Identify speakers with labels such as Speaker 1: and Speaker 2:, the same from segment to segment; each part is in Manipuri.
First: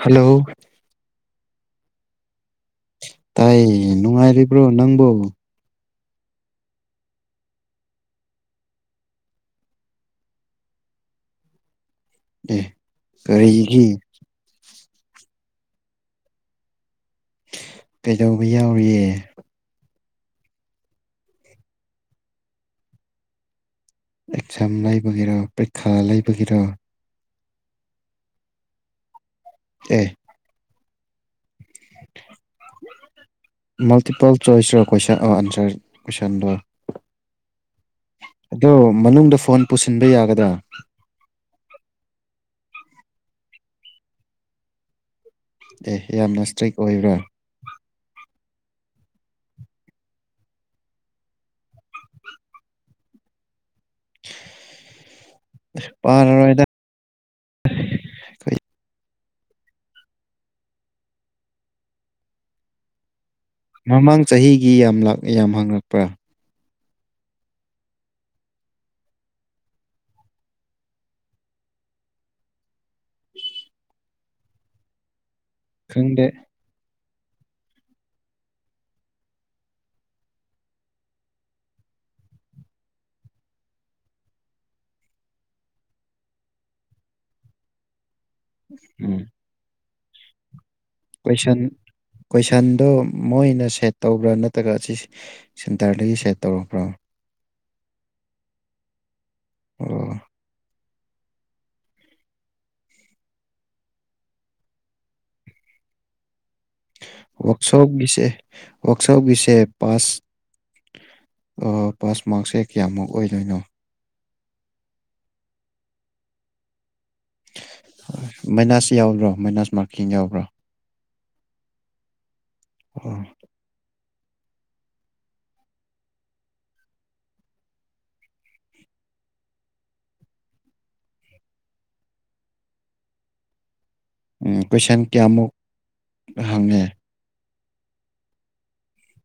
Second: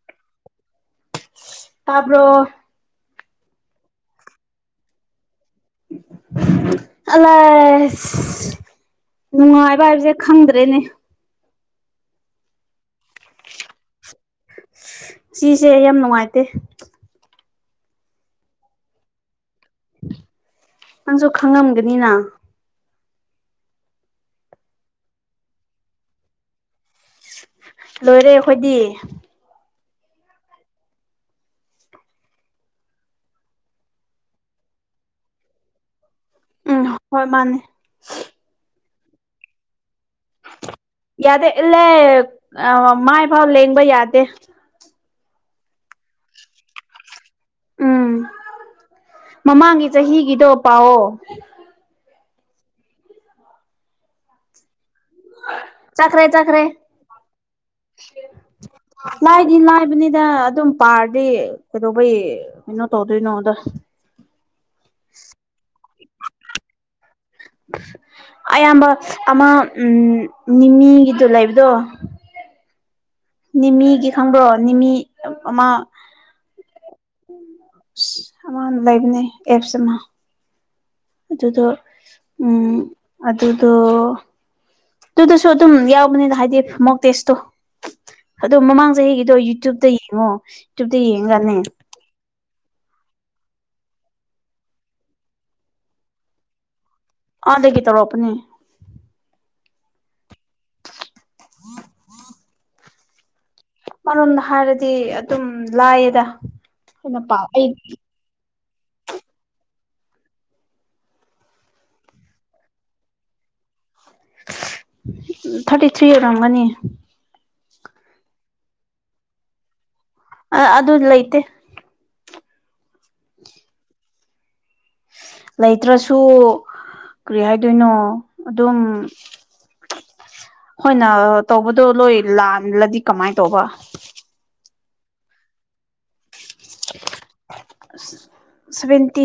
Speaker 1: ꯍꯜꯂꯣ
Speaker 2: ꯇꯥꯔꯕ꯭ꯔꯣ
Speaker 1: ꯇꯥꯏꯌꯦ ꯅꯨꯡꯉꯥꯏꯔꯤꯕ꯭ꯔꯣ ꯅꯪꯕꯨ
Speaker 2: [unintelligible] ꯅꯨꯡꯉꯥꯏꯕ ꯍꯥꯏꯕꯁꯦ ꯈꯪꯗ꯭ꯔꯦꯅꯦ
Speaker 1: ꯑꯦ ꯀꯔꯤꯒꯤ
Speaker 2: ꯁꯤꯁꯦ ꯌꯥꯝ ꯅꯨꯡꯉꯥꯏꯇꯦ
Speaker 1: ꯀꯩꯗꯧꯕ ꯌꯥꯎꯔꯤꯌꯦ
Speaker 2: ꯅꯪꯁꯨ ꯈꯪꯉꯝꯒꯅꯤꯅ
Speaker 1: ꯑꯦꯛꯖꯥꯝ ꯂꯩꯕꯒꯤꯔꯣ ꯄꯔꯤꯈꯥ ꯂꯩꯕꯒꯤꯔꯣ
Speaker 2: ꯂꯣꯏꯔꯦ ꯑꯩꯈꯣꯏꯗꯤ
Speaker 1: ꯑꯦ ꯃꯜꯇꯤꯄꯜ ꯆꯣꯏꯁ ꯀꯑꯣꯑꯟꯁꯔ ꯀꯣꯏꯁꯟꯗꯣ
Speaker 2: ꯎꯝ ꯍꯣꯏ ꯃꯥꯅꯦ
Speaker 1: ꯑꯗꯣ ꯃꯅꯨꯡꯗ ꯐꯣꯟ ꯄꯨꯁꯤꯟꯕ ꯌꯥꯒꯗ꯭ꯔꯥ
Speaker 2: ꯌꯥꯗꯦ ꯏꯂꯦ ꯃꯥꯏꯐꯥꯎ ꯂꯦꯡꯕ ꯌꯥꯗꯦ
Speaker 1: ꯑꯦ ꯌꯥꯝꯅ ꯏꯁꯇ꯭ꯔꯤꯛ ꯑꯣꯏꯕ꯭ꯔꯥ
Speaker 2: ꯎꯝ ꯃꯃꯥꯡꯒꯤ ꯆꯍꯤꯒꯤꯗꯣ ꯄꯥꯎꯑꯣ ꯆꯈ꯭ꯔꯦ ꯆꯈ꯭ꯔꯦ
Speaker 1: ꯄꯥꯔꯔꯣꯏꯗ ꯑꯩꯈꯣꯏ
Speaker 2: ꯂꯥꯏꯗꯤ ꯂꯥꯏꯕꯅꯤꯗ ꯑꯗꯨꯝ ꯄꯥꯔꯗꯤ ꯀꯩꯗꯧꯕꯩ ꯀꯩꯅꯣ ꯇꯧꯗꯣꯏꯅꯣꯗ
Speaker 1: ꯃꯃꯥꯡ ꯆꯍꯤꯒꯤ ꯌꯥꯝ ꯂꯛ ꯌꯥꯝ ꯍꯪꯉꯛꯄ꯭ꯔꯥ
Speaker 2: ꯑꯌꯥꯝꯕ ꯑꯃ ꯎ ꯅꯤꯅꯤꯒꯤꯗꯨ ꯂꯩꯕꯗꯣ ꯅꯤꯃꯤꯒꯤ ꯈꯪꯕ꯭ꯔꯣ ꯅꯤꯃꯤ ꯑꯃ
Speaker 1: ꯈꯪꯗꯦ
Speaker 2: ꯑꯃ ꯂꯩꯕꯅꯦ ꯑꯦꯞꯁ ꯑꯃ ꯑꯗꯨꯗꯣ ꯎ ꯑꯗꯨꯗꯣ ꯑꯗꯨꯗꯁꯨ ꯑꯗꯨꯝ ꯌꯥꯎꯕꯅꯤꯅ ꯍꯥꯏꯗꯤ ꯃꯣꯛ ꯇꯦꯁꯇꯣ ꯑꯗꯣ ꯃꯃꯥꯡ
Speaker 1: ꯎꯝ
Speaker 2: ꯆꯍꯤꯒꯤꯗꯣ ꯌꯨꯇ꯭ꯨꯕꯇ ꯌꯦꯡꯉꯣ ꯌꯨꯇ꯭ꯌꯨꯕꯇ ꯌꯦꯡꯉꯒꯅꯦ
Speaker 1: ꯀꯣꯏꯁꯟ ꯀꯣꯏꯁꯟꯗꯣ ꯃꯣꯏꯅ ꯁꯦꯠ ꯇꯧꯕ꯭ꯔꯥ ꯅꯠꯇ꯭ꯔꯒ ꯑꯁꯤꯁ ꯁꯦꯟꯇꯔꯗꯒꯤ ꯁꯦꯠ ꯇꯧꯛꯄ꯭ꯔꯥ
Speaker 2: ꯑꯗꯩꯗꯒꯤꯈꯤ ꯇ ꯔꯣꯞꯄꯅꯤ
Speaker 1: ꯑꯣ
Speaker 2: ꯃꯔꯣꯝꯗ ꯍꯥꯏꯔꯗꯤ ꯑꯗꯨꯝ ꯂꯥꯏꯌꯦꯗ ꯑꯩꯈꯣꯏꯅ ꯄꯥ ꯑꯩ
Speaker 1: ꯋꯥꯔꯛꯁꯣꯞꯒꯤꯁꯦ ꯋꯥꯔꯛꯁꯣꯞꯒꯤꯁꯦ ꯄꯥꯁ ꯄꯥꯁ ꯃꯥꯔꯛꯁꯦ ꯀꯌꯥꯃꯨꯛ ꯑꯣꯏꯗꯣꯏꯅꯣ
Speaker 2: ꯊꯥꯔꯇꯤ ꯊ꯭ꯔꯤꯔꯒꯅꯤ
Speaker 1: ꯃꯥꯏꯅꯥꯁ ꯌꯥꯎꯕ꯭ꯔꯣ ꯃꯥꯏꯅꯥꯁ ꯃꯥꯔꯀꯤꯡ ꯌꯥꯎꯕ꯭ꯔꯣ
Speaker 2: ꯑ ꯑꯗꯨ ꯂꯩꯇꯦ
Speaker 1: ꯍ
Speaker 2: ꯂꯩꯇ꯭ꯔꯁꯨ ꯀꯔꯤ ꯍꯥꯏꯗꯣꯏꯅꯣ ꯑꯗꯨꯝ ꯍꯣꯏꯅ ꯇꯧꯕꯗꯣ ꯂꯣꯏ ꯂꯜꯂꯗꯤ ꯀꯃꯥꯏꯅ ꯇꯧꯕ
Speaker 1: ꯀꯣꯏꯁꯟ ꯀꯌꯥꯃꯨꯛ ꯍꯪꯉꯦ
Speaker 2: ꯁ꯭ꯕꯇꯤ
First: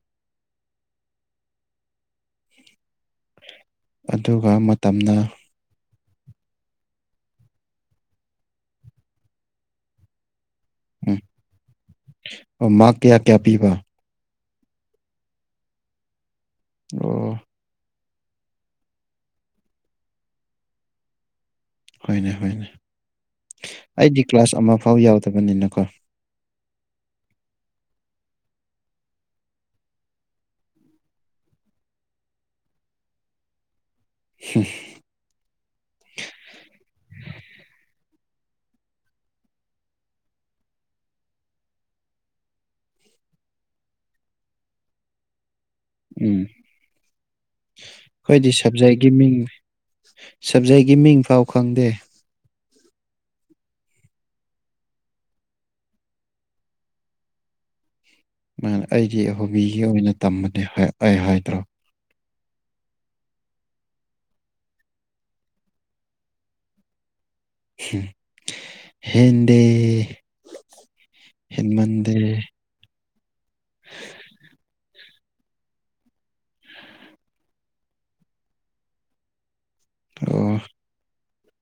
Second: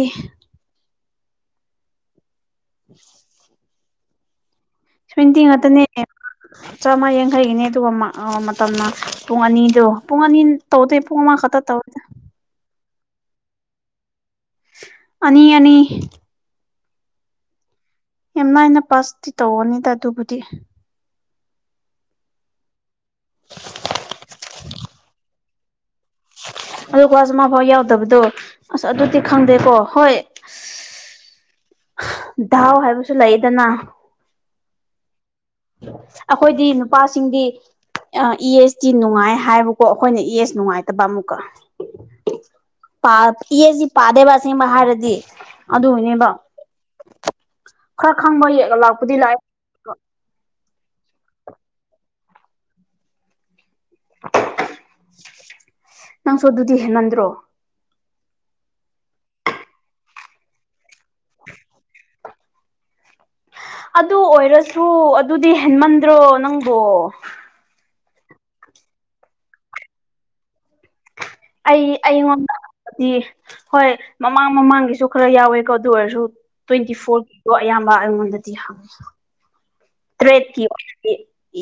Speaker 2: [unintelligible]
Speaker 1: ꯑꯗꯨꯒ ꯃꯇꯝꯅ
Speaker 2: ꯁ꯭ꯋꯦꯟꯇꯤ ꯉꯇꯅꯦ ꯆꯥꯝꯃ ꯌꯥꯡꯈꯩꯒꯤꯅꯦ ꯑꯗꯨꯒ ꯃꯇꯝꯅ ꯄꯨꯡ ꯑꯅꯤꯗꯣ ꯄꯨꯡ ꯑꯅꯤ ꯇꯧꯗ ꯏ ꯄꯣ
Speaker 1: ꯎꯝ
Speaker 2: ꯃꯥ ꯈ ꯇꯧꯗꯦ
Speaker 1: ꯑꯣ ꯃꯥ ꯀꯌꯥ ꯀꯌꯥ ꯄꯤꯕ
Speaker 2: ꯑꯅꯤ ꯑꯅꯤ
Speaker 1: ꯑꯣ
Speaker 2: ꯌꯥꯝ ꯅꯥꯏꯅ ꯄꯥꯁꯇꯤ ꯇꯧꯔꯅꯤꯗ ꯑꯗꯨꯕꯨꯗꯤ
Speaker 1: ꯍꯣꯏꯅꯦ ꯍꯣꯏꯅꯦ ꯑꯩꯗꯤ ꯀ꯭ꯂꯥꯁ ꯑꯃ ꯐꯥꯎ ꯌꯥꯎꯗꯕꯅꯤꯅꯀꯣ
Speaker 2: ꯑꯗꯨꯀ ꯑꯁ ꯃꯥꯐꯥꯎ ꯌꯥꯎꯗꯕꯗꯣ ꯑꯁ ꯑꯗꯨꯗꯤ ꯈꯪꯗꯦꯀꯣ ꯍꯣꯏ ꯙꯎ ꯍꯥꯏꯕꯁꯨ ꯂꯩꯌꯦꯗꯅ
Speaker 1: ꯁ
Speaker 2: ꯑꯩꯈꯣꯏꯗꯤ ꯅꯨꯄꯥꯁꯤꯡꯗꯤ ꯑ ꯏ ꯑꯦꯁꯇꯤ ꯅꯨꯡꯉꯥꯏ ꯍꯥꯏꯕꯀꯣ ꯑꯩꯈꯣꯏꯅ ꯏ ꯑꯦꯁ ꯅꯨꯡꯉꯥꯏꯇꯕ ꯑꯃꯨꯛꯀ
Speaker 1: [unintelligible]
Speaker 2: ꯄꯥ ꯏꯁꯤ ꯄꯥꯗꯦꯕꯥꯁꯤ ꯃꯍꯥꯔꯥꯖ ꯑꯗꯨꯅꯦꯕ
Speaker 1: ꯎꯝ
Speaker 2: ꯈꯔ ꯈꯪꯕ
Speaker 1: ꯑꯩꯈꯣꯏꯗꯤ
Speaker 2: ꯌꯦꯛꯂ
Speaker 1: ꯁꯕꯖꯦꯛꯀꯤ
Speaker 2: ꯂꯥꯛꯄꯨꯗꯤ ꯂꯥꯛꯑꯦ
Speaker 1: ꯃꯤꯡ ꯁꯕꯖꯦꯛꯀꯤ ꯃꯤꯡ ꯐꯥꯎ ꯈꯪꯗꯦ
Speaker 2: ꯅꯪꯁꯨ ꯑꯗꯨꯗꯤ ꯍꯦꯟꯃꯟꯗ꯭ꯔꯣ
Speaker 1: ꯃꯥ ꯑꯩꯗꯤ ꯍꯣꯕꯤꯒꯤ ꯑꯣꯏꯅ ꯇꯝꯕꯅꯦ ꯑꯩ ꯍꯥꯏꯗ꯭ꯔꯣ
Speaker 2: ꯑꯗꯨ ꯑꯣꯏꯔꯁꯨ ꯑꯗꯨꯗꯤ ꯍꯦꯟꯃꯟꯗ꯭ꯔꯣ ꯅꯪꯕꯣ
Speaker 1: ꯍꯗꯤ
Speaker 2: ꯑꯩ ꯑꯩꯉꯣꯟꯗꯗꯤ ꯍꯣꯏ ꯃꯃꯥꯡ ꯃꯃꯥꯡꯒꯤꯁꯨ ꯈꯔ ꯌꯥꯎꯋꯦꯀꯣ ꯑꯗꯨ ꯑꯣꯏꯔꯁꯨ ꯇ꯭ꯋꯦꯟꯇꯤ ꯐꯣꯔꯒꯤꯗꯣ ꯑꯌꯥꯝꯕ ꯑꯩꯉꯣꯟꯗꯗꯤ ꯍꯪꯉꯤ
Speaker 1: ꯑꯣ
Speaker 2: ꯇ꯭ꯔꯦꯠꯀꯤ ꯑꯣꯏꯅꯗꯤ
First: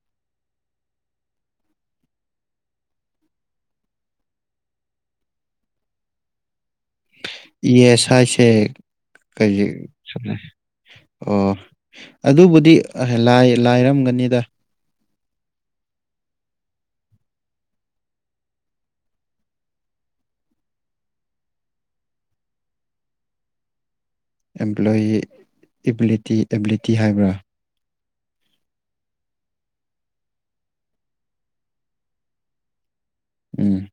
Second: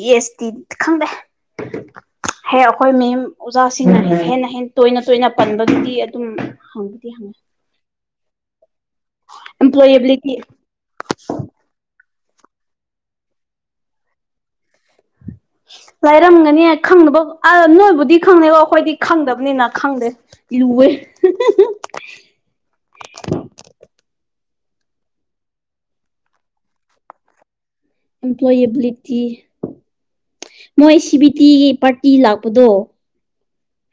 Speaker 2: ꯌꯦꯁꯇꯤ ꯈꯪꯗꯦ ꯍꯦ ꯑꯩꯈꯣꯏ ꯃꯦꯝ ꯑꯣꯖꯥꯁꯤꯡꯅ ꯍꯦꯟꯅ ꯍꯦꯟꯅ ꯇꯣꯏꯅ ꯇꯣꯏꯅ ꯄꯟꯕꯒꯤꯗꯤ ꯑꯗꯨꯝ ꯍꯪꯗꯤ ꯍꯥꯏ
Speaker 1: ꯏ ꯑꯦꯁꯥꯁ ꯀ
Speaker 2: ꯑꯦꯝꯄ꯭ꯂꯣꯌꯦꯕꯤꯂꯤꯇꯤ
Speaker 1: ꯑꯣ ꯑꯗꯨꯕꯨꯗꯤ ꯂꯥꯏꯔꯝꯒꯅꯤꯗ
Speaker 2: ꯂꯥꯏꯔꯝꯒꯅꯤ ꯈꯪꯅꯕ ꯅꯣꯏꯕꯨꯗꯤ ꯈꯪꯅꯦꯕꯣ ꯑꯩꯈꯣꯏꯗꯤ ꯈꯪꯗꯕꯅꯤꯅ ꯈꯪꯗꯦ ꯏ ꯎꯋꯦ
Speaker 1: ꯑꯦꯝꯄ꯭ꯂꯣꯏꯣꯌꯤ ꯑꯦꯕꯤꯂꯤꯇꯤ ꯍꯥꯏꯕ꯭ꯔꯥ
Speaker 2: ꯑꯝꯄ꯭ꯂꯣꯏꯌꯦꯕꯤꯂꯤꯇꯤ ꯃꯣꯏ ꯁꯤ ꯕꯤ ꯇꯤꯒꯤ ꯄꯥꯔꯇꯤ ꯂꯥꯛꯄꯗꯣ
Speaker 1: ꯎꯝ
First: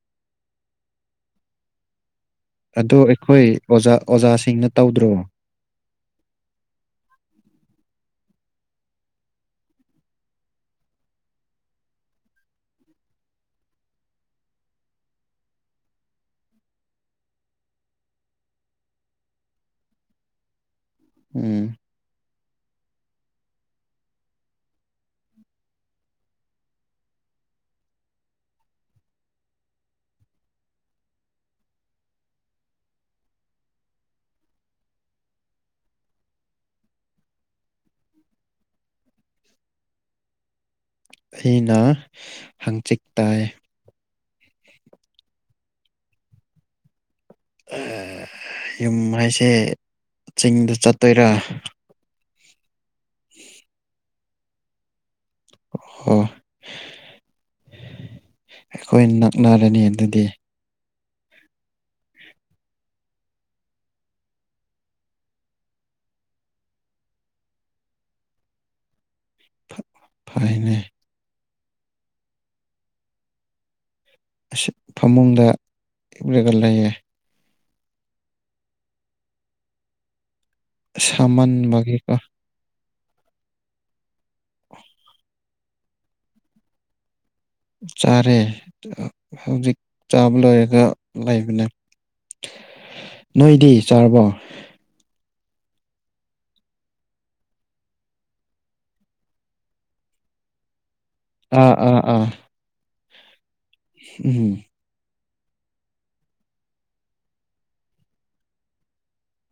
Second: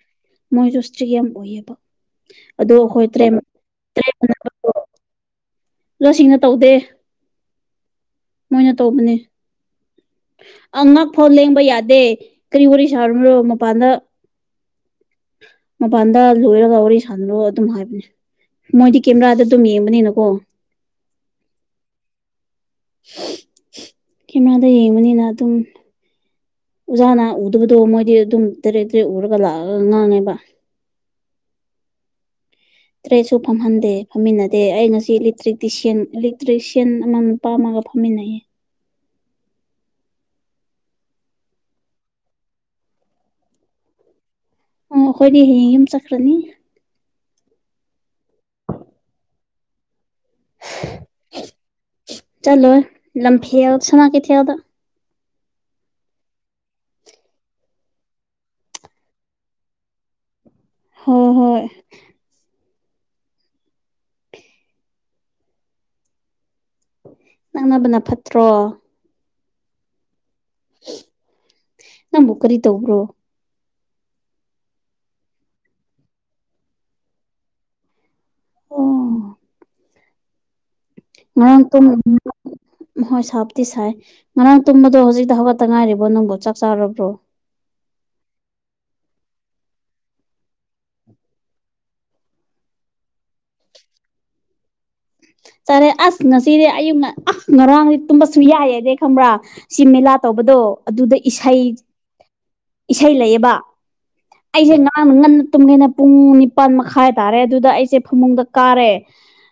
Speaker 2: ꯃꯣꯏꯁꯨ ꯏꯁꯇ꯭ꯔꯤ ꯌꯥꯝ ꯑꯣꯏꯌꯦꯕ
Speaker 1: ꯑꯗꯣ ꯑꯩꯈꯣꯏ ꯑꯣꯖꯥ ꯑꯣꯖꯥꯁꯤꯡꯅ ꯇꯧꯗ꯭ꯔꯣ
Speaker 2: ꯑꯣꯖꯥꯁꯤꯡꯅ ꯇꯧꯗꯦ ꯃꯣꯏꯅ ꯇꯧꯕꯅꯦ ꯑꯉꯛ ꯐꯥꯎ ꯂꯦꯡꯕ ꯌꯥꯗꯦ ꯀꯔꯤ ꯋꯥꯔꯤ ꯁꯥꯔꯨꯅꯣ ꯃꯄꯥꯟꯗ ꯃꯄꯥꯟꯗ ꯂꯣꯏꯔꯒ ꯋꯥꯔꯤ ꯁꯥꯟꯅꯔꯣ ꯑꯗꯨꯝ ꯍꯥꯏꯕꯅꯦ ꯃꯣꯏꯗꯤ ꯀꯦꯃꯦꯔꯥꯗ ꯑꯗꯨꯝ ꯌꯦꯡꯕꯅꯤꯅꯀꯣ
Speaker 1: ꯎꯝ
Speaker 2: ꯀꯦꯃꯦꯔꯥꯗ ꯌꯦꯡꯕꯅꯤꯅ ꯑꯗꯨꯝ ꯑꯣꯖꯥꯅ ꯎꯗꯕꯗꯣ ꯃꯣꯏꯗꯤ ꯑꯗꯨꯝ ꯇꯔꯦꯠ ꯇꯔꯦꯠ ꯎꯔꯒ ꯂꯥꯛꯑꯒ ꯉꯥꯡꯉꯦꯕ ꯇ꯭ꯔꯦꯠꯁꯨ ꯐꯝꯍꯟꯗꯦ ꯐꯝꯃꯤꯟꯅꯗꯦ ꯑꯩ ꯉꯁꯤꯂꯦꯛꯇꯔꯤꯛꯇꯤꯁꯤꯌꯥꯟ ꯏꯂꯦꯛꯇ꯭ꯔꯤꯁꯤꯌꯥꯟ ꯑꯃꯃꯝ ꯄꯥꯝꯃꯒ ꯐꯝꯃꯤꯟꯅꯩ
Speaker 1: ꯑꯩꯅ ꯍꯪꯆꯤꯛ ꯇꯥꯏ
Speaker 2: ꯑꯣ ꯑꯩꯈꯣꯏꯗꯤ ꯍꯌꯦꯡ ꯌꯨꯝ ꯆꯠꯈ꯭ꯔꯅꯤ
Speaker 1: ꯌꯨꯝ ꯍꯥꯏꯁꯦ ꯆꯤꯡꯗ ꯆꯠꯇꯣꯏꯔꯥ
Speaker 2: ꯆꯂꯣ ꯂꯝꯐꯦ ꯁꯅꯥ ꯀꯊꯦ ꯑꯣꯎ
Speaker 1: ꯑꯣ ꯍꯣ ꯑꯩꯈꯣꯏ ꯅꯛꯅꯔꯅꯤ ꯑꯗꯨꯗꯤ
Speaker 2: ꯍꯣꯏ ꯍꯣꯏ ꯅꯪꯅꯕꯅ ꯐꯠꯇ꯭ꯔꯣ
Speaker 1: ꯐꯥꯏꯅꯦ
Speaker 2: ꯅꯪꯕꯨ ꯀꯔꯤ ꯇꯧꯕ꯭ꯔꯣ
Speaker 1: ꯐꯃꯨꯡꯗ ꯏꯛꯂꯒ ꯂꯩꯌꯦ
Speaker 2: ꯑꯣ ꯉꯔꯥꯡ ꯇꯨꯝ
Speaker 1: ꯁꯥꯃꯟꯕꯒꯤꯀꯣ
Speaker 2: [unintelligible] ꯝ ꯍꯣꯏ ꯁꯥꯞꯇꯤ ꯁꯥꯏ ꯉꯔꯥꯡ ꯇꯨꯝꯕꯗꯣ ꯍꯧꯖꯤꯛꯇ ꯍꯧꯋꯥꯠꯇ ꯉꯥꯏꯔꯤꯕ꯭ꯔꯣ ꯅꯪꯕꯨꯣ ꯆꯥꯛ ꯆꯥꯔꯕ꯭ꯔꯣ
Speaker 1: ꯆꯥꯔꯦ ꯍꯧꯖꯤꯛ ꯆꯥꯕ ꯂꯣꯏꯔꯒ ꯂꯩꯕꯅꯦ ꯅꯣꯏꯗꯤ ꯆꯥꯔꯕꯣ
Speaker 2: ꯆꯔꯦ ꯑꯁ ꯉꯁꯤꯗꯤ ꯑꯌꯨꯛꯅ ꯑꯁ ꯉꯔꯥꯡꯗꯤ ꯇꯨꯝꯕꯁꯨ ꯌꯥꯏꯑꯗꯤ ꯈꯪꯕ꯭ꯔꯥ ꯁꯤ ꯃꯦꯂꯥ ꯇꯧꯕꯗꯣ ꯑꯗꯨꯗ ꯏꯁꯩ
Speaker 1: ꯑꯥ ꯑꯥ
Speaker 2: ꯏꯁꯩ ꯂꯩꯌꯦꯕ
Speaker 1: ꯎꯝꯨꯝ
Speaker 2: ꯑꯩꯁꯦ ꯉꯥꯡꯅ ꯉꯟꯅ ꯇꯨꯝꯒꯦꯅ ꯄꯨꯡ ꯅꯤꯄꯥꯟ ꯃꯈꯥꯏ ꯇꯥꯔꯦ ꯑꯗꯨꯗ ꯑꯩꯁꯦ ꯐꯃꯨꯡꯗ ꯀꯥꯔꯦ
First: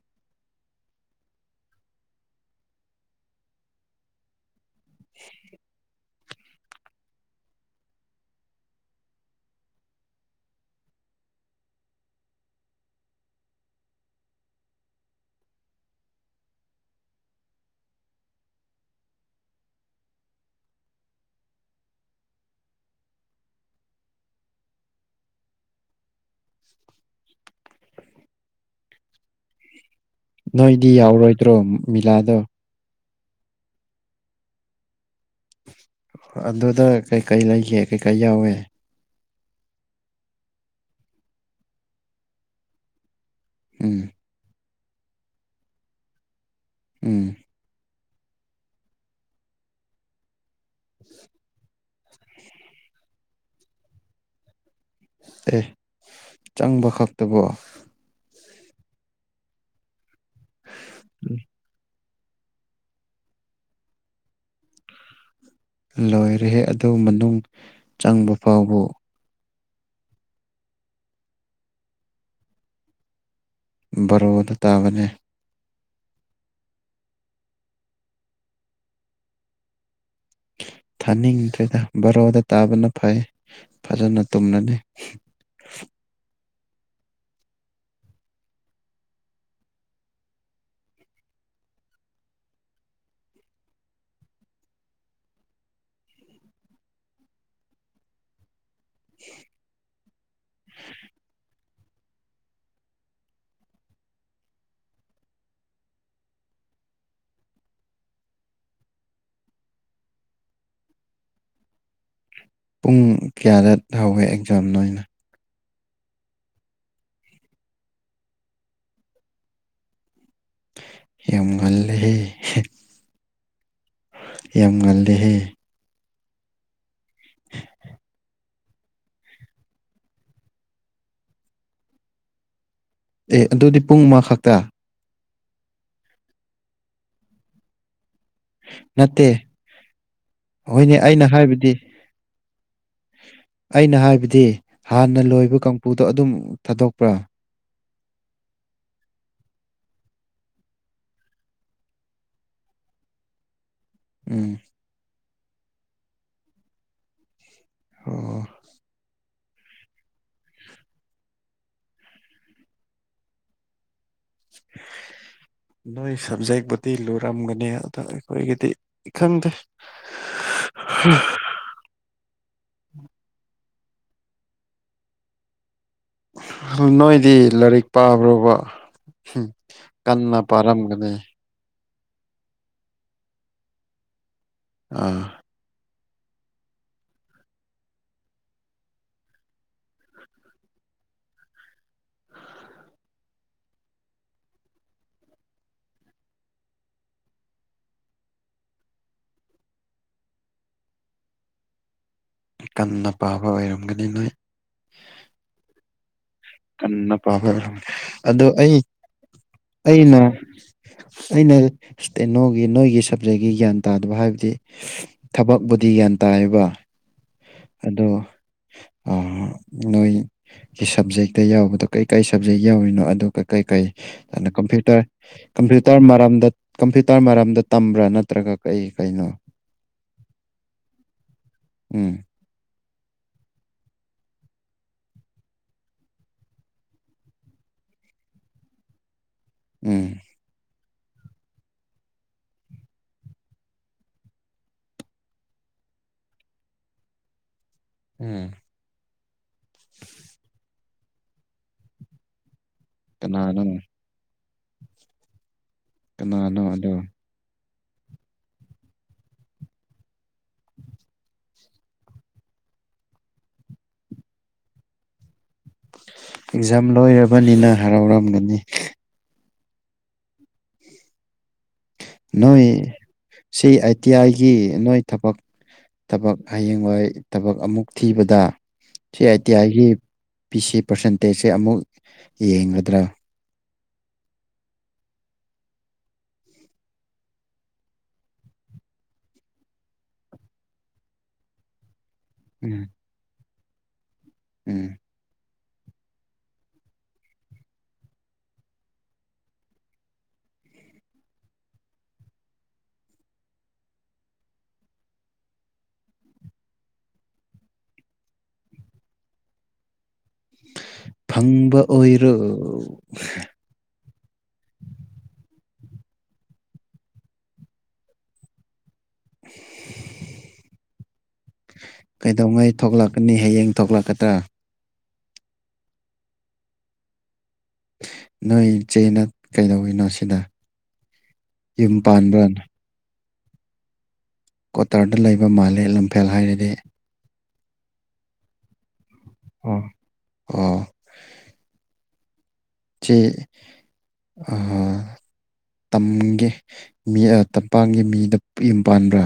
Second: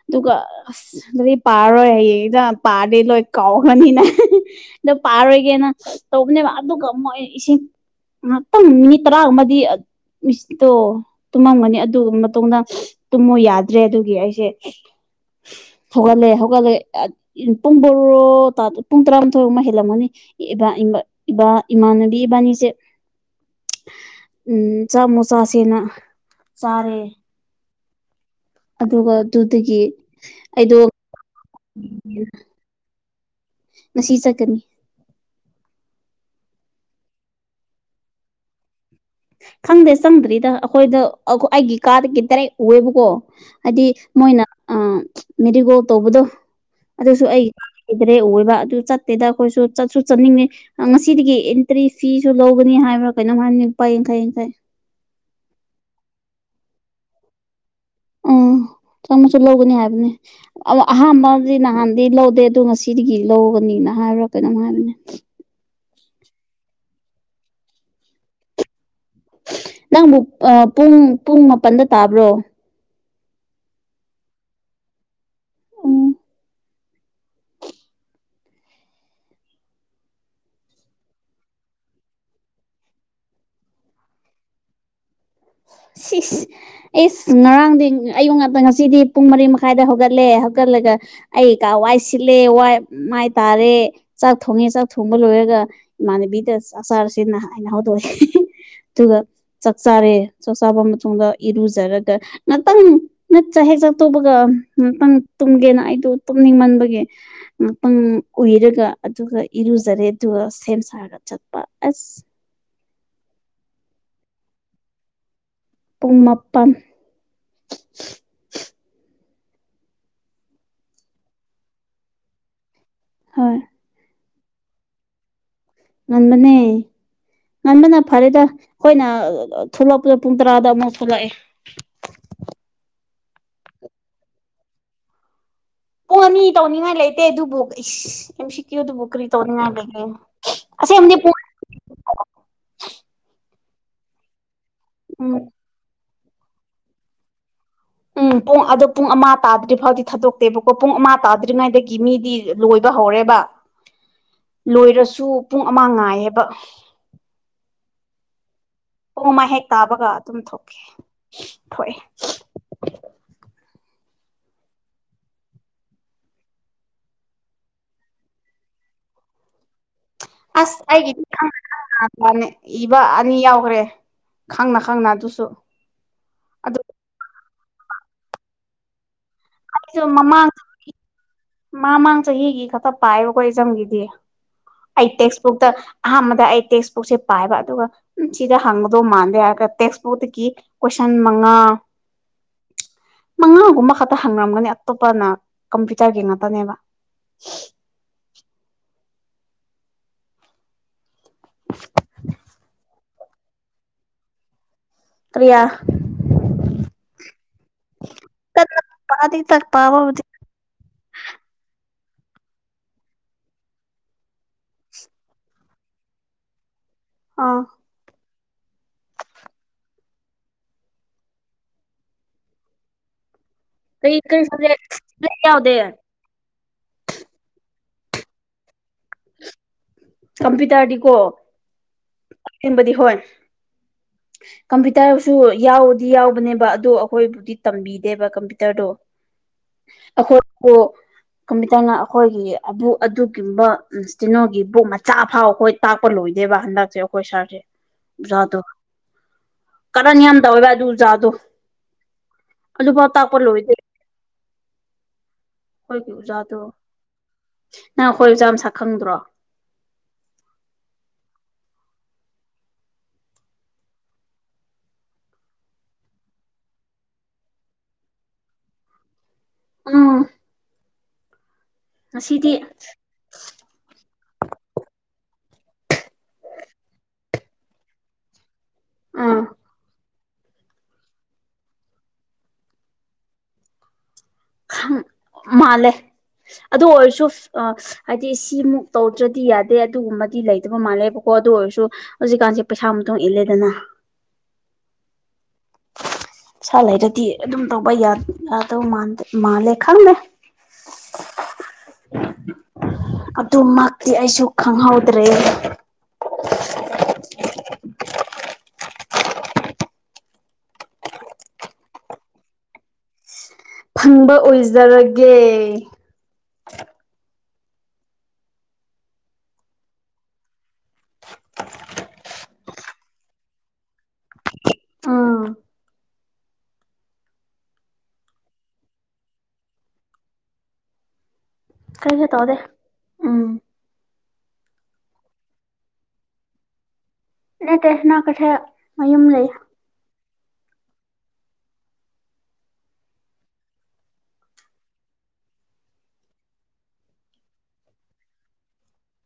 Speaker 2: ꯑꯗꯨꯒ ꯑꯁ ꯑꯗꯨꯗꯤ ꯄꯥꯔꯔꯣꯏ ꯍꯌꯦꯡꯗ ꯄꯥꯔꯗꯤꯦ ꯂꯣꯏ ꯀꯥꯎꯈꯅꯤꯅꯦ ꯗ ꯄꯥꯔꯣꯏꯒꯦꯅ ꯇꯧꯕꯅꯦꯕ ꯑꯗꯨꯒ ꯑꯃꯨꯛ ꯑ ꯏꯁꯤꯡ ꯉꯥꯏꯍꯥꯛꯇꯪ ꯃꯤꯅꯤꯠ ꯇꯔꯥꯒ ꯑꯃꯗꯤ ꯃꯤꯁꯤꯠꯇꯣ ꯇꯨꯝꯃꯝꯒꯅꯤ ꯑꯗꯨ ꯃꯇꯨꯡꯗ ꯇꯨꯝꯃꯨ ꯌꯥꯗ꯭ꯔꯦ ꯑꯗꯨꯒꯤ ꯑꯩꯁꯦ ꯍꯧꯒꯠꯂꯑꯦ ꯍꯧꯒꯠꯂꯦ ꯄꯨꯡ ꯣꯔꯣ ꯄꯨꯡ ꯇꯔꯥꯃꯥꯊꯣꯏꯨ ꯍꯦꯜꯂꯝꯒꯅꯤ ꯏꯕꯥ ꯏ ꯏꯕꯥ ꯏꯃꯥꯅꯨꯕꯤ ꯏꯕꯥꯅꯤꯁꯦ ꯎꯝ ꯆꯥꯛ ꯃꯨ ꯆꯥꯁꯦꯅ ꯆꯥꯔꯦ ꯑꯗꯨꯒ ꯑꯗꯨꯗꯒꯤ ꯑꯩꯗꯣ
Speaker 1: ꯅꯣꯏꯗꯤ ꯌꯥꯎꯔꯣꯏꯗ꯭ꯔꯣ ꯃꯤꯂꯥꯗꯣ
Speaker 2: ꯃꯁꯤ ꯆꯠꯀꯅꯤ
Speaker 1: ꯍ ꯑꯗꯨꯗ ꯀꯩꯀꯩ ꯂꯩꯒꯦ ꯀꯩꯀꯩ ꯌꯥꯎꯋꯦ
Speaker 2: ꯈꯪꯗꯦ ꯆꯪꯗ꯭ꯔꯤꯗ ꯑꯩꯈꯣꯏꯗ ꯑꯩꯒꯤ ꯀꯥꯗꯒꯤ ꯇꯗꯥꯔꯦꯛ ꯎꯑꯦꯕꯀꯣ ꯍꯥꯏꯗꯤ
Speaker 1: ꯎꯝ
Speaker 2: ꯃꯣꯏꯅ ꯃꯦꯔꯤꯒꯣꯜ ꯇꯧꯕꯗꯣ ꯑꯗꯨꯁꯨ
Speaker 1: ꯎꯝ
Speaker 2: ꯑꯩ ꯂꯩꯗ꯭ꯔꯦ ꯑꯣꯏꯕ ꯑꯗꯨ ꯆꯠꯇꯦꯗ ꯑꯩꯈꯣꯏꯁꯨ ꯆꯠꯁꯨ ꯆꯠꯅꯤꯡꯉꯤ ꯉꯁꯤꯗꯒꯤ ꯑꯦꯟꯇ꯭ꯔꯤ ꯐꯤꯁꯨ ꯂꯧꯒꯅꯤ ꯍꯥꯏꯕ꯭ꯔꯥ ꯀꯩꯅꯣ ꯍꯥꯏꯅꯤ ꯂꯨꯄꯥ ꯌꯥꯡꯈꯩ ꯌꯥꯡꯈꯩ
Speaker 1: ꯑꯦ ꯆꯪꯕ ꯈꯛꯇꯕꯣ
Speaker 2: ꯎꯝ ꯆꯪꯃꯁꯨ ꯂꯧꯒꯅꯤ ꯍꯥꯏꯕꯅꯦ ꯑꯍꯥꯟꯕꯗꯤ ꯅꯍꯥꯟ ꯗꯤ ꯂꯧꯗꯦ ꯑꯣ ꯉꯁꯤꯗꯒꯤ ꯂꯧꯒꯅꯤꯅ ꯍꯥꯏꯕ꯭ꯔꯥ ꯀꯩꯅꯣꯝ ꯍꯥꯏꯕꯅꯦ
Speaker 1: ꯂꯣꯏꯔꯦꯍꯦ ꯑꯗꯨ ꯃꯅꯨꯡ ꯆꯪꯕ ꯐꯥꯎꯕ
Speaker 2: ꯅꯪꯕꯨ ꯑ ꯄꯨꯡ ꯄꯨꯡ ꯃꯥꯄꯟꯗ ꯇꯥꯕ꯭ꯔꯣ
Speaker 1: ꯕꯔꯣꯗ ꯇꯥꯕꯅꯦ
Speaker 2: ꯎꯝ
Speaker 1: ꯊꯥꯅꯤꯡꯗ꯭ꯔꯦꯗ ꯕꯔꯣꯗ ꯇꯥꯕꯅ ꯐꯩ ꯐꯖꯅ ꯇꯨꯝꯂꯅꯤ
Speaker 2: ꯁꯤꯁ ꯑꯩꯁ ꯉꯔꯥꯡꯗꯤ ꯑꯌꯨꯛ ꯉꯇ ꯉꯁꯤꯗꯤ ꯄꯨꯡ ꯃꯔꯤ ꯃꯈꯥꯏꯗ ꯍꯧꯒꯠꯂꯦ ꯍꯧꯒꯠꯂꯒ ꯑꯩ ꯋꯥꯏ ꯁꯤꯠꯂꯦ ꯋꯥꯏ ꯃꯥꯏ ꯇꯥꯔꯦ ꯆꯥꯛ ꯊꯣꯡꯉꯦ ꯆꯥꯛ ꯊꯣꯡꯕ ꯂꯣꯏꯔꯒ ꯏꯃꯅꯕꯤꯗ ꯆ ꯆꯥꯔꯁꯤꯦꯅ ꯍꯥꯏꯅ ꯍꯧꯗꯣꯛꯑꯁꯦ ꯑꯗꯨꯒ ꯆꯥꯛ ꯆꯥꯔꯦ ꯆꯥꯛ ꯆꯥꯕ ꯃꯇꯨꯡꯗ ꯏꯔꯨꯖꯔꯒ ꯉꯥꯛꯇꯪ ꯅꯠ ꯆꯥꯛ ꯍꯦꯛ ꯆꯥꯛ ꯇꯨꯧꯕꯒ ꯉꯇꯪ ꯇꯨꯝꯒꯦꯅ ꯑꯩꯗ ꯇꯨꯝꯅꯤꯡꯃꯟꯕꯒꯤ ꯃꯄꯪ ꯎꯏꯔꯒ ꯑꯗꯨꯒ ꯏꯔꯨꯖꯔꯦ ꯑꯗꯨꯒ ꯁꯦꯝ ꯁꯥꯔꯒ ꯆꯠꯄ ꯑꯁ
Speaker 1: ꯄꯨꯡ ꯀꯌꯥꯔꯠ ꯍꯧꯋꯦ ꯑꯦꯛꯖꯥꯝꯅ ꯑꯣꯏꯅ
Speaker 2: ꯄꯨꯡ ꯃꯥꯄꯟ
Speaker 1: ꯌꯥꯝ ꯉꯜꯂꯦꯍꯦ
Speaker 2: ꯍꯣꯏ
Speaker 1: ꯌꯥꯝ ꯉꯜꯂꯤꯍꯦ
Speaker 2: ꯉꯟꯕꯅꯦ ꯉꯟꯕꯅ ꯐꯔꯦꯗ ꯑꯩꯈꯣꯏꯅ ꯊꯣꯛꯂꯛꯄꯗ ꯄꯨꯡ ꯇꯔꯥꯗ ꯑꯃꯨꯛ ꯊꯣꯛꯂꯛꯑꯦ
Speaker 1: ꯑꯦ ꯑꯗꯨꯗꯤ ꯄꯨꯡ ꯑꯃ ꯈꯛꯇ
Speaker 2: ꯄꯨꯡ ꯑꯅꯤ ꯇꯧꯅꯤꯡꯉꯥꯏ ꯂꯩꯇꯦ ꯑꯗꯨꯕꯨ ꯑꯦꯝ ꯁꯤ ꯀ꯭ꯌꯨꯗꯗꯤ ꯕꯨꯀꯔꯤ
Speaker 1: ꯅꯠꯇꯦ
Speaker 2: ꯇꯧꯅꯤꯡ ꯂꯩ ꯑꯁꯤꯁꯦ
Speaker 1: ꯍꯣꯏꯅꯦ
Speaker 2: ꯑꯗꯤ
Speaker 1: ꯑꯩꯅ ꯍꯥꯏꯕꯗꯤ ꯑꯩꯅ ꯍꯥꯏꯕꯗꯤ ꯍꯥꯟꯅ
Speaker 2: ꯎꯝ
Speaker 1: ꯂꯣꯏꯕ ꯀꯥꯡꯄꯨꯗꯣ ꯑꯗꯨꯝ ꯊꯥꯗꯣꯛꯄ꯭ꯔꯥ
Speaker 2: ꯎꯝ ꯄꯨꯡ ꯑꯣ ꯄꯨꯡ ꯑꯃ ꯇꯥꯗ꯭ꯔꯤ ꯐꯥꯎꯗꯤ ꯊꯥꯗꯣꯛꯇꯦꯕꯀꯣ ꯄꯨꯡ ꯑꯃ ꯇꯥꯗ꯭ꯔꯤꯉꯩꯗꯒꯤ ꯃꯤꯗꯤ ꯂꯣꯏꯕ ꯍꯧꯔꯦꯕ
Speaker 1: ꯎꯝ
Speaker 2: ꯂꯣꯏꯔꯁꯨ ꯄꯨꯡ ꯑꯃ ꯉꯥꯏꯌꯦꯕ
Speaker 1: ꯑꯣ
Speaker 2: ꯄꯨꯡ ꯑꯃ ꯍꯦꯛ ꯇꯥꯕꯒ ꯑꯗꯨꯝ ꯊꯣꯛꯀꯦ ꯊꯣꯛꯑꯦ
Speaker 1: [inaudible] ꯅꯣꯏ ꯁꯕꯖꯦꯛꯄꯨꯗꯤ ꯂꯨꯔꯝꯒꯅꯤ ꯑꯗꯣ ꯑꯩꯈꯣꯏꯒꯤꯗꯤ ꯈꯪꯗꯦ
Speaker 2: ꯑꯁ ꯑꯩꯒꯤꯗꯤ [unintelligible] ꯂꯥꯟꯅ ꯏꯕ ꯑꯅꯤ ꯌꯥꯎꯈ꯭ꯔꯦ ꯈꯪꯅ ꯈꯪꯅ ꯑꯗꯨꯁꯨ ꯑꯗꯨ
Speaker 1: ꯅꯣꯏꯗꯤ ꯂꯥꯏꯔꯤꯛ ꯄꯥꯕ꯭ꯔꯕ
Speaker 2: ꯑꯩꯁꯨ
Speaker 1: ꯀꯟꯅ
Speaker 2: ꯃꯃꯥꯡ
Speaker 1: ꯄꯥꯔꯝꯒꯅꯤ
Speaker 2: ꯃꯃꯥꯡ ꯆꯍꯤꯒꯤ ꯈꯛꯇ ꯄꯥꯏꯕꯀꯣ ꯏꯖꯝꯒꯤꯗꯤ ꯑꯩ
Speaker 1: ꯑꯥ
Speaker 2: ꯇꯦꯛꯁ ꯕꯨꯛꯇ ꯑꯍꯥꯟꯕꯗ ꯑꯩ ꯇꯦꯛꯁꯕꯨꯛꯁꯦ ꯄꯥꯏꯕ ꯑꯗꯨꯒ ꯎ ꯁꯤꯗ ꯍꯪꯗꯣ ꯃꯥꯟꯗꯦ ꯍꯥꯏ ꯇꯦꯛꯁꯕꯨꯛꯇꯀꯤ ꯀꯣꯏꯁꯟ ꯃꯉꯥ
Speaker 1: [inaudible]
Speaker 2: ꯃꯉꯥꯒꯨꯝꯕ ꯈꯛꯇ ꯍꯪꯅꯔꯝꯒꯅꯤ ꯑꯇꯣꯞꯄꯅ ꯀꯝꯄ꯭ꯌꯨꯇꯔꯒꯤ ꯉꯥꯛꯇꯅꯦꯕ
Speaker 1: ꯃꯨꯟꯅ ꯄꯥꯕ ꯑꯣꯏꯔꯝꯒꯅꯤ ꯅꯣꯏ
Speaker 2: ꯀꯔꯤꯌꯥ
Speaker 1: ꯀꯟꯅ ꯄꯥꯕ ꯑꯣꯏꯔꯝꯒꯅꯤ ꯑꯗꯣ ꯑꯩ
Speaker 2: ꯀꯟꯅ ꯄꯥꯗꯤ ꯇꯛ
Speaker 1: ꯑꯩꯅ
Speaker 2: ꯄꯥꯕꯕꯨꯗꯤ
Speaker 1: ꯑꯩꯅ ꯏꯁ ꯅꯣꯒꯤ ꯅꯣꯏꯒꯤ ꯁꯞꯖꯦꯛꯀꯤ ꯒ꯭ꯌꯥꯟ ꯇꯥꯗꯕ ꯍꯥꯏꯕꯗꯤ ꯊꯕꯛꯄꯕꯨꯗꯤ ꯒ꯭ꯌꯥꯟ ꯇꯥꯌꯦꯕ
Speaker 2: ꯑꯥ
Speaker 1: ꯑꯗꯣ ꯅꯣꯏꯒꯤ ꯁꯕꯖꯦꯛ ꯗ ꯌꯥꯎꯕꯗꯣ ꯀꯩ ꯀꯥꯏ ꯁꯕꯖꯦꯛ ꯌꯥꯎꯔꯤꯅꯣ ꯑꯗꯨ ꯀꯩ ꯀꯩ
Speaker 2: ꯀꯔꯤ ꯀꯔꯤ
Speaker 1: ꯑꯗꯨꯅ
Speaker 2: ꯁꯕꯖꯦꯛ
Speaker 1: ꯀꯝꯄ꯭ꯌꯨꯇꯔ
Speaker 2: ꯁꯕꯖꯦꯛ ꯌꯥꯎꯗꯦ
Speaker 1: ꯀꯝꯄ꯭ꯌꯨꯇꯔ ꯃꯔꯝꯗ ꯀꯝꯄ꯭ꯌꯨꯇꯔ ꯃꯔꯝꯗ ꯇꯝꯕ꯭ꯔꯥ ꯅꯠꯇ꯭ꯔꯒ ꯀꯩ ꯀꯩꯅꯣ
Speaker 2: ꯀꯝꯄꯤꯇꯥꯔꯗꯤꯀꯣ
Speaker 1: ꯎꯝ
Speaker 2: ꯕꯗꯤ ꯍꯣꯏ
Speaker 1: [unintelligible]
Speaker 2: ꯀꯝꯄ꯭ꯌꯨꯇꯔꯁꯨ ꯌꯥꯎꯗꯤ ꯌꯥꯎꯕꯅꯦꯕ ꯑꯗꯨꯗ ꯑꯩꯈꯣꯏꯕꯨꯗꯤ ꯇꯝꯕꯤꯗꯦꯕ ꯀꯝꯄ꯭ꯌꯨꯇꯔꯗꯣ
Speaker 1: ꯎꯝ
Speaker 2: ꯑꯩꯈꯣꯏꯣ ꯀꯝꯃꯦꯇꯅ ꯑꯩꯈꯣꯏꯒꯤ ꯑꯗꯨꯒꯨꯝꯕ ꯀꯩꯅꯣꯒꯤ ꯕꯣꯛ ꯃꯆꯥ ꯐꯥꯎ ꯑꯩꯈꯣꯏ ꯇꯥꯛꯄ ꯂꯣꯏꯗꯦꯕ ꯍꯟꯗꯛꯁꯦ ꯑꯩꯈꯣꯏ ꯁꯥꯔꯁꯦ
Speaker 1: ꯎꯝ
Speaker 2: ꯑꯣꯖꯥꯗꯣ ꯀꯔꯟ ꯌꯥꯝ ꯇꯧꯋꯦꯕ ꯑꯗꯨ ꯎꯖꯥꯗꯣ ꯑꯗꯨꯐꯥꯎ ꯇꯥꯛꯄ
Speaker 1: ꯀꯅꯥꯅꯣ
Speaker 2: ꯂꯣꯏꯗꯦ ꯑꯩꯈꯣꯏꯒꯤ ꯑꯣꯖꯥꯗꯣ
Speaker 1: ꯀꯅꯥꯅꯣ ꯑꯗꯣ
Speaker 2: ꯅꯪ ꯑꯩꯈꯣꯏ ꯑꯣꯖꯥꯝ ꯁꯛꯈꯪꯗ꯭ꯔꯣ
Speaker 1: ꯑꯦꯛꯖꯥꯝ ꯂꯣꯏꯔꯕꯅꯤꯅ ꯍꯔꯥꯎꯔꯝꯒꯅꯤ
Speaker 2: ꯑꯥ
Speaker 1: ꯅꯣꯏ ꯁꯤ ꯑꯥꯏ ꯇꯤ ꯑꯥꯏꯒꯤ ꯅꯣꯏ ꯊꯕꯛ ꯊꯕꯛ ꯍꯌꯦꯡꯋꯥꯏ ꯊꯕꯛ ꯑꯃꯨꯛ ꯊꯤꯕꯗ ꯁꯤ ꯑꯥꯏ
Speaker 2: ꯎꯝ
Speaker 1: ꯇꯤ ꯑꯥꯏꯒꯤ ꯄꯤ ꯁꯤ ꯄꯥꯔꯁꯦꯟꯇꯦꯖꯁꯦ ꯑꯃꯨꯛ ꯌꯦꯡꯒꯗ꯭ꯔꯥ
Speaker 2: ꯃꯥꯜꯂꯦ ꯑꯗꯨ ꯑꯣꯏꯔꯁꯨ ꯑ ꯍꯥꯏꯗꯤ ꯁꯤꯃꯨꯛ ꯇꯧꯗ꯭ꯔꯗꯤ ꯌꯥꯗꯦ ꯑꯗꯨꯒꯨꯝꯕꯗꯤ ꯂꯩꯇꯕ ꯃꯥꯜꯂꯦꯕꯀꯣ ꯑꯗꯨ ꯑꯣꯏꯔꯁꯨ ꯍꯧꯖꯤꯛꯀꯥꯟꯁꯤꯦ
Speaker 1: ꯎꯝ
Speaker 2: ꯄꯩꯁꯥ ꯃ ꯏꯜꯂꯦꯗꯅ
Speaker 1: ꯎꯝ
Speaker 2: ꯏꯁ ꯂꯩꯔꯗꯤ ꯑꯗꯨꯝ ꯇꯧꯕ ꯌꯥꯗꯧ ꯃꯥꯜꯂꯦ ꯈꯪꯉꯦ
Speaker 1: [unintelligible]
Speaker 2: ꯑꯗꯨꯃꯛꯇꯤ ꯑꯩꯁꯨ ꯈꯪꯍꯧꯗ꯭ꯔꯦ
Speaker 1: ꯐꯪꯕ ꯑꯣꯏꯔꯣ
Speaker 2: ꯐꯪꯕ ꯑꯣꯏꯖꯔꯒꯦ
Speaker 1: [inaudible] ꯀꯩꯗꯧꯉꯩ ꯊꯣꯛꯂꯛꯀꯅꯤ ꯍꯌꯦꯡ ꯊꯣꯛꯂꯛꯀꯗ꯭ꯔꯥ
Speaker 2: ꯎꯝ
Speaker 1: ꯅꯣꯏ ꯏꯆꯦꯅ ꯀꯩꯗꯧꯋꯤꯅꯣ ꯁꯤꯗ ꯌꯨꯝ
Speaker 2: ꯀꯩꯁꯨ ꯇꯧꯗꯦ
Speaker 1: ꯄꯥꯟꯕ꯭ꯔꯅ
Speaker 2: ꯎꯝ
Speaker 1: ꯀ꯭ꯋꯥꯇꯔꯗ ꯂꯩꯕ ꯃꯥꯜꯂꯦ ꯂꯝꯐꯦꯜ ꯍꯥꯏꯔꯗꯤ
Speaker 2: ꯑ ꯇ ꯍꯅꯥ ꯀꯊꯦ ꯃꯌꯨꯝ ꯂꯩ
Speaker 1: ꯑꯣ ꯑꯣ ꯆꯦ ꯑ ꯇꯝꯒꯤ ꯃꯤ ꯇꯝꯄꯥꯛꯒꯤ ꯃꯤꯗ ꯌꯨꯝ ꯄꯥꯟꯕ꯭ꯔꯥ